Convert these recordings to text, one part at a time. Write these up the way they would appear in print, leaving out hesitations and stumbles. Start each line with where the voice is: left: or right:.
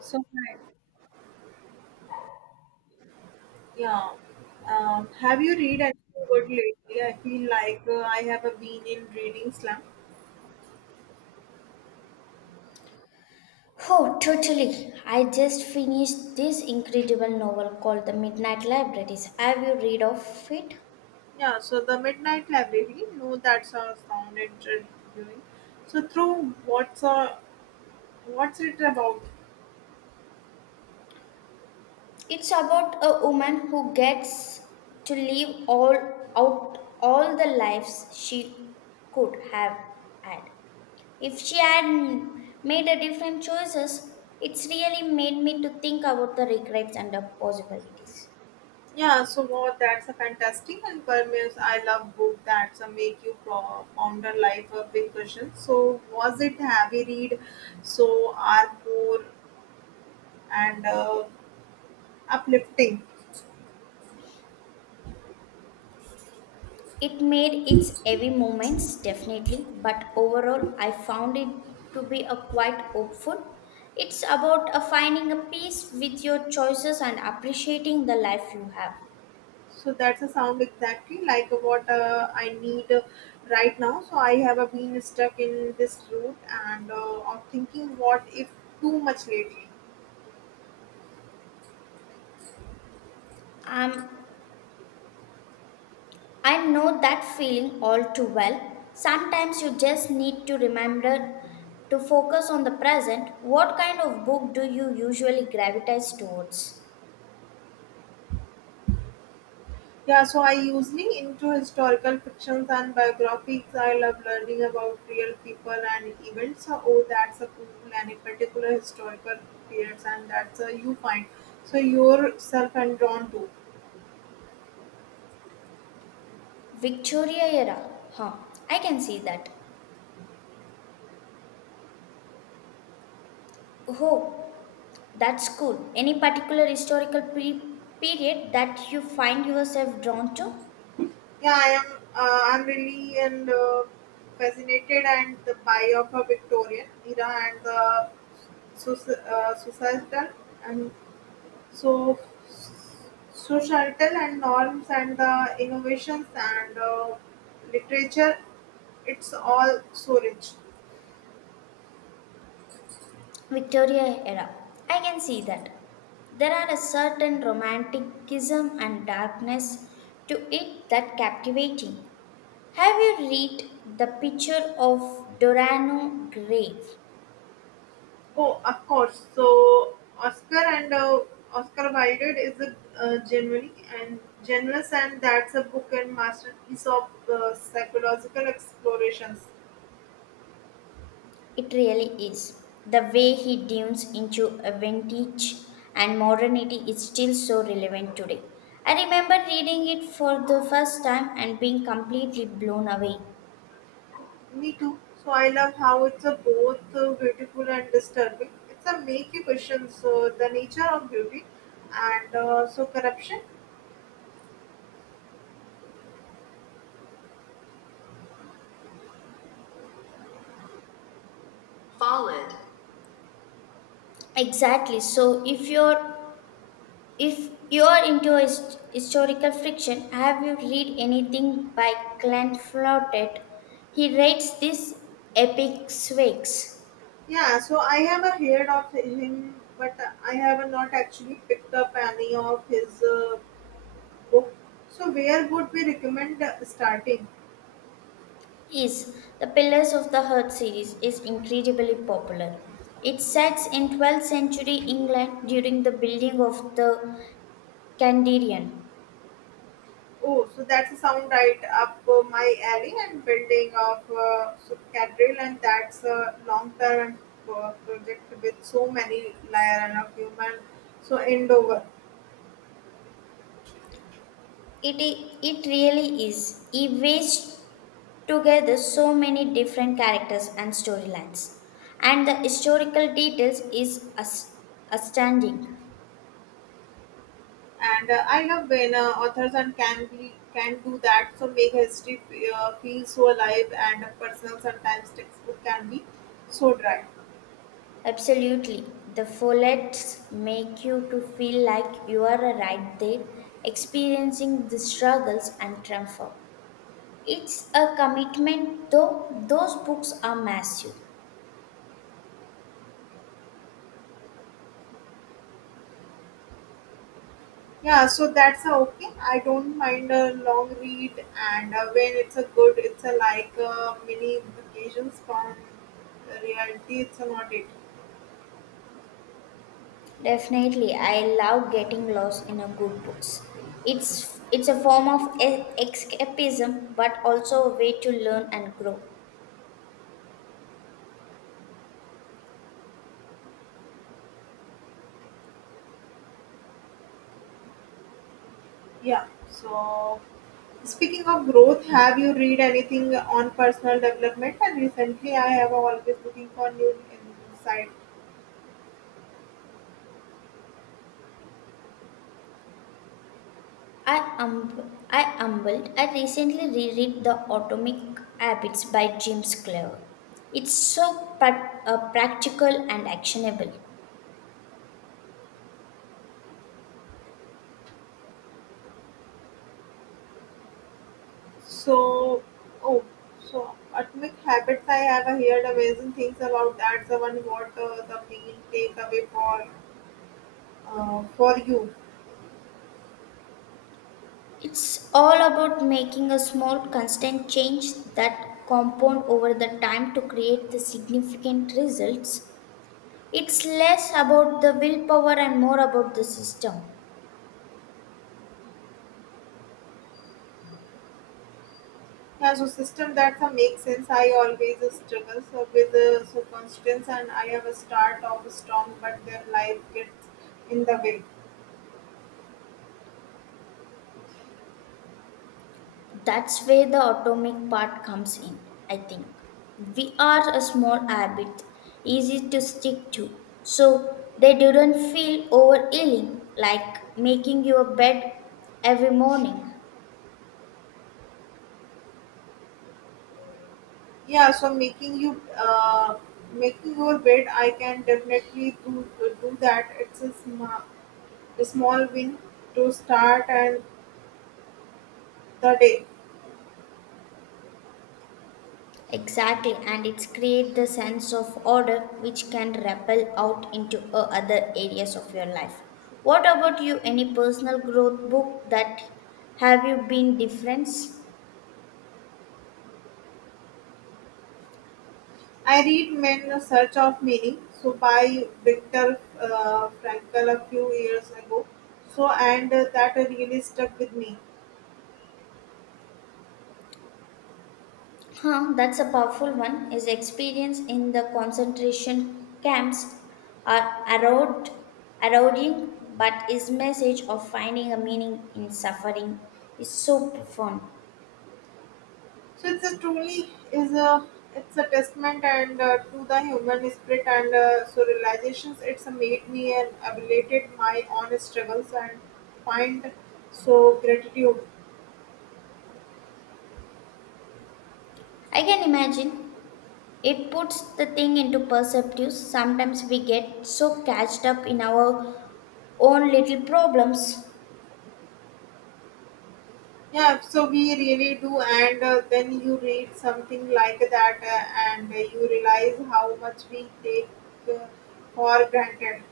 right: So hi, yeah. Have you read anything good lately? I feel like I have been in reading slump.
left: Oh, totally. I just finished this incredible novel called The Midnight Libraries. Have you read of it?
right: Yeah. So the Midnight Library. No, that's a sound interviewing. So through what's it about?
left: It's about a woman who gets to live all out all the lives she could have had. If she had made a different choices, it's really made me to think about the regrets and the possibilities.
right: Yeah. So what? That's a fantastic and permeates. I love book that's a make you ponder life a big question. So was it heavy read? So are more and uplifting.
left: It made its heavy moments, definitely, but overall, I found it to be a quite hopeful. It's about a finding a peace with your choices and appreciating the life you have.
right: So that's a sound exactly like what I need right now. So I have been stuck in this route and I'm thinking what if too much lately.
left: Um, I know that feeling all too well. Sometimes you just need to remember to focus on the present. What kind of book do you usually gravitate towards?
right: Yeah, so I usually into historical fictions and biographies. I love learning about real people and events. So, oh, that's a cool and a particular historical periods and that's you find. So yourself and drawn to.
left: Victoria era, huh? I can see that. Oh, that's cool. Any particular historical period that you find yourself drawn to?
right: Yeah, I am. I'm really and fascinated and the by of a Victorian era and the societal and so societal and norms and the innovations and literature. It's all so rich.
left: Victoria era. I can see that. There are a certain romanticism and darkness to it that captivating. Have you read the picture of Dorano Gray?
right: Oh, of course. So Oscar Wilde is a genuine and generous, and that's a book and masterpiece of psychological explorations.
left: It really is. The way he dives into a vintage and modernity is still so relevant today. I remember reading it for the first time and being completely blown away.
right: Me too. So I love how it's a both beautiful and disturbing. It's a make you question so the nature of beauty and so corruption.
left: Followed. Exactly. If you are into historical fiction, have you read anything by Glenn Flooded? He writes these epic swigs.
right: Yeah. So I have a heard of him, but I have not actually picked up any of his book. So where would we recommend starting?
left: Yes, the Pillars of the Heart series is incredibly popular. It sets in 12th century England during the building of the Candrian.
right: Oh, so that's a sound right up my alley and building of so Cadril, and that's a long term project with so many layer and of human so endeavor.
left: It really is. It weaves together so many different characters and storylines. And the historical details is astounding.
right: And I love when authors and can do that. So make history feel so alive and personal. Sometimes textbook can be so dry.
left: Absolutely. The follets make you to feel like you are right there experiencing the struggles and triumph. It's a commitment though. Those books are massive.
right: Yeah, so that's a okay. I don't mind a long read, and when it's a good, it's a like mini vacations from the reality. It's a not it.
left: Definitely, I love getting lost in a good books. It's a form of escapism but also a way to learn and grow.
right: Yeah. So, speaking of growth, have you read anything on personal development? And recently, I have always looking for new insight.
left: I humbled. I recently reread The Atomic Habits by James Clear. It's so practical and actionable.
right: So, oh, so Atomic Habits. I have heard amazing things about that. So, one what the main takeaway for you?
left: It's all about making a small constant change that compound over the time to create the significant results. It's less about the willpower and more about the system.
right: Yeah, so system that makes sense. I always struggle so with so constraints, and I have a start of strong, but then life gets in the way.
left: That's where the atomic part comes in, I think. We are a small habit, easy to stick to, so they didn't feel overeating like making your bed every morning.
right: Yeah, so making your bed, I can definitely do that. It's a small win to start and the day.
left: Exactly, and it's create the sense of order which can ripple out into other areas of your life. What about you? Any personal growth book that have you been difference?
right: I read Men in Search of Meaning, so by Viktor Frankl a few years ago. So and that really stuck with me.
left: Huh, that's a powerful one. His experience in the concentration camps are erode, eroding, but his message of finding a meaning in suffering is so profound.
right: So it's a truly is a it's a testament and to the human spirit and so realizations it's made me and elevated my own struggles and find so gratitude.
left: I can imagine it puts the thing into perspective. Sometimes we get so catched up in our own little problems.
right: Yeah, so we really do, and then you read something like that, and you realize how much we take uh, for granted.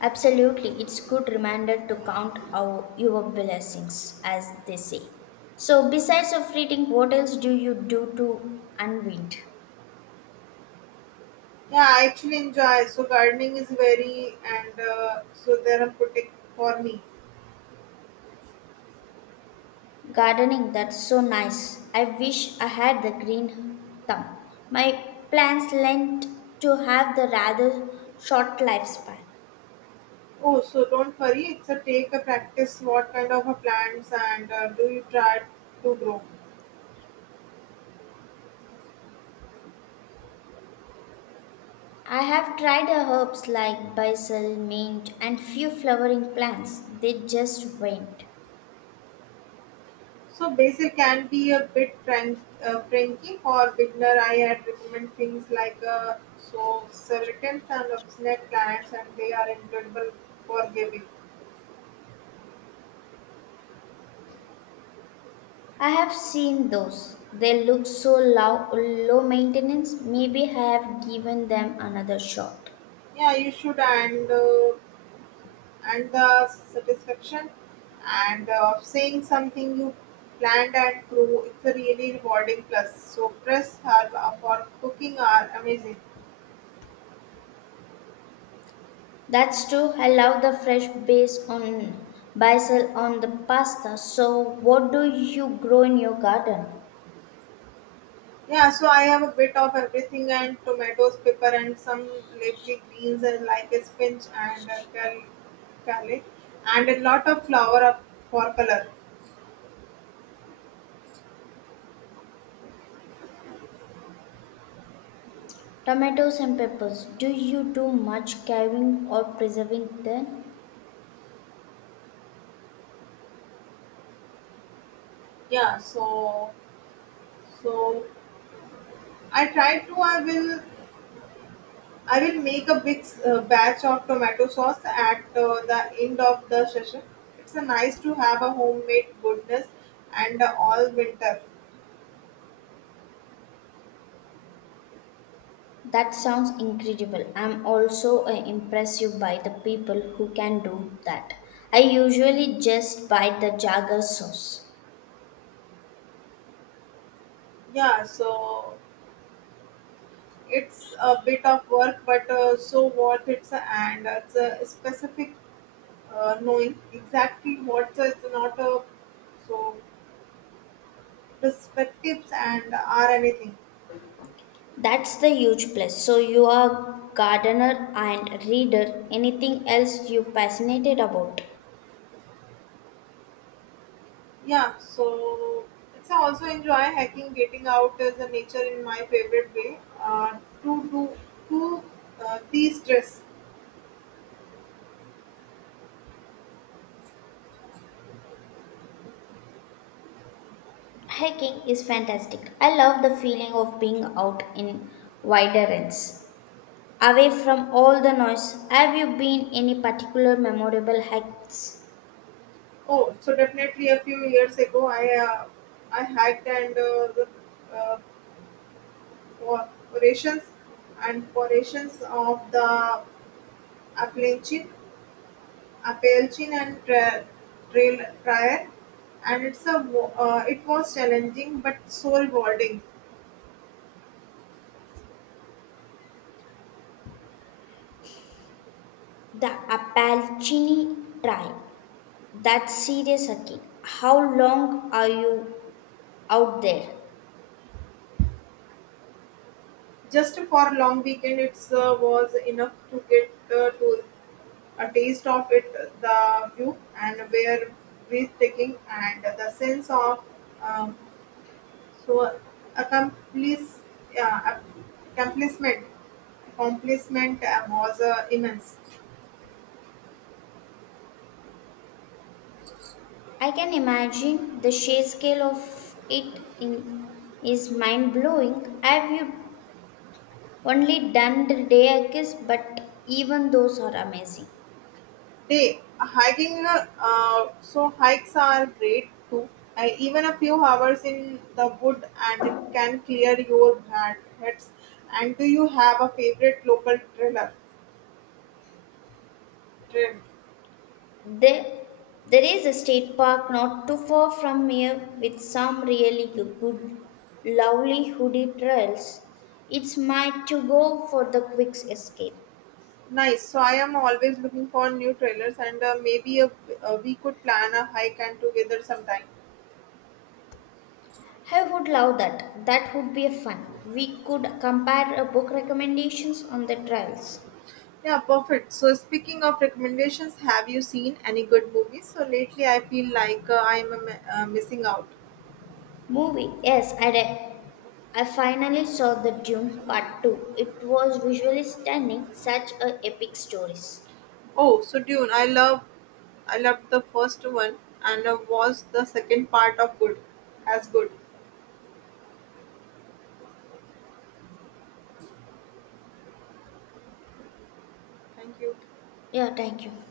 left: Absolutely, it's good reminder to count our your blessings, as they say. So, besides of reading, what else do you do to unwind?
right: Yeah, I actually enjoy. So gardening is very and so therapeutic for me.
left: Gardening, that's so nice. I wish I had the green thumb. My plants lent to have the rather short lifespan.
right: Oh, so don't worry. It's a take a practice. What kind of a plants and do you try to grow?
left: I have tried herbs like basil, mint, and few flowering plants. They just went.
right: So basil can be a bit frank, franky for beginner. I had recommend things like so certain and of snake plants, and they are incredible for giving.
left: I have seen those. They look so low, low maintenance. Maybe I have given them another shot.
right: Yeah, you should and and the satisfaction and of saying something you planned and grew. It's a really rewarding plus. So press herb for cooking are amazing.
left: That's true. I love the fresh base on basil on the pasta. So, what do you grow in your garden?
right: Yeah, so I have a bit of everything and tomatoes, pepper, and some leafy greens and like a spinach and a garlic, and a lot of flour for color.
left: Tomatoes and peppers. Do you do much carving or preserving then?
right: Yeah, so I try to I will make a big batch of tomato sauce at the end of the session. It's a nice to have a homemade goodness and all winter.
left: That sounds incredible. I'm also impressed by the people who can do that. I usually just buy the Jagger sauce.
right: Yeah, so it's a bit of work, but so worth it. And it's a specific knowing exactly what it's not a so perspectives and are anything.
left: That's the huge plus. So you are gardener and reader. Anything else you passionate about?
right: Yeah, so it's also enjoy hiking, getting out as a nature in my favorite way. To do to de-stress.
left: Hiking is fantastic. I love the feeling of being out in wider ends, away from all the noise. Have you been any particular memorable hikes?
right: Oh, so definitely a few years ago, I hiked and the uh, corporations and forations of the Appalachian, Appalachian and Trail and it was challenging but soul rewarding.
left: The Appalachini Trail. That's serious, Aki. How long are you out there?
right: Just for a long weekend, it was enough to get to a taste of it, the view and were breathtaking, and the sense of um, So accomplice, yeah, accomplishment, accomplishment was immense.
left: I can imagine the sheer scale of it in, is mind blowing. Have you only done the day hikes, but even those are amazing.
right: They hiking, so hikes are great too. Even a few hours in the wood and can clear your bad heads. And do you have a favorite local Trail.
left: There, there is a state park not too far from here with some really good, lovely hoodie trails. It's my to go for the quick escape.
right: Nice. So I am always looking for new trailers, and we could plan a hike and together sometime.
left: I would love that. That would be a fun. We could compare book recommendations on the trials.
right: Yeah, perfect. So speaking of recommendations, have you seen any good movies? So lately, I feel like I'm missing out.
left: Movie. Yes, I did. I finally saw The Dune Part 2. It was visually stunning, such a epic stories.
right: Oh, so Dune. I loved the first one, and was the second part as good. Thank you.
left: Yeah, thank you.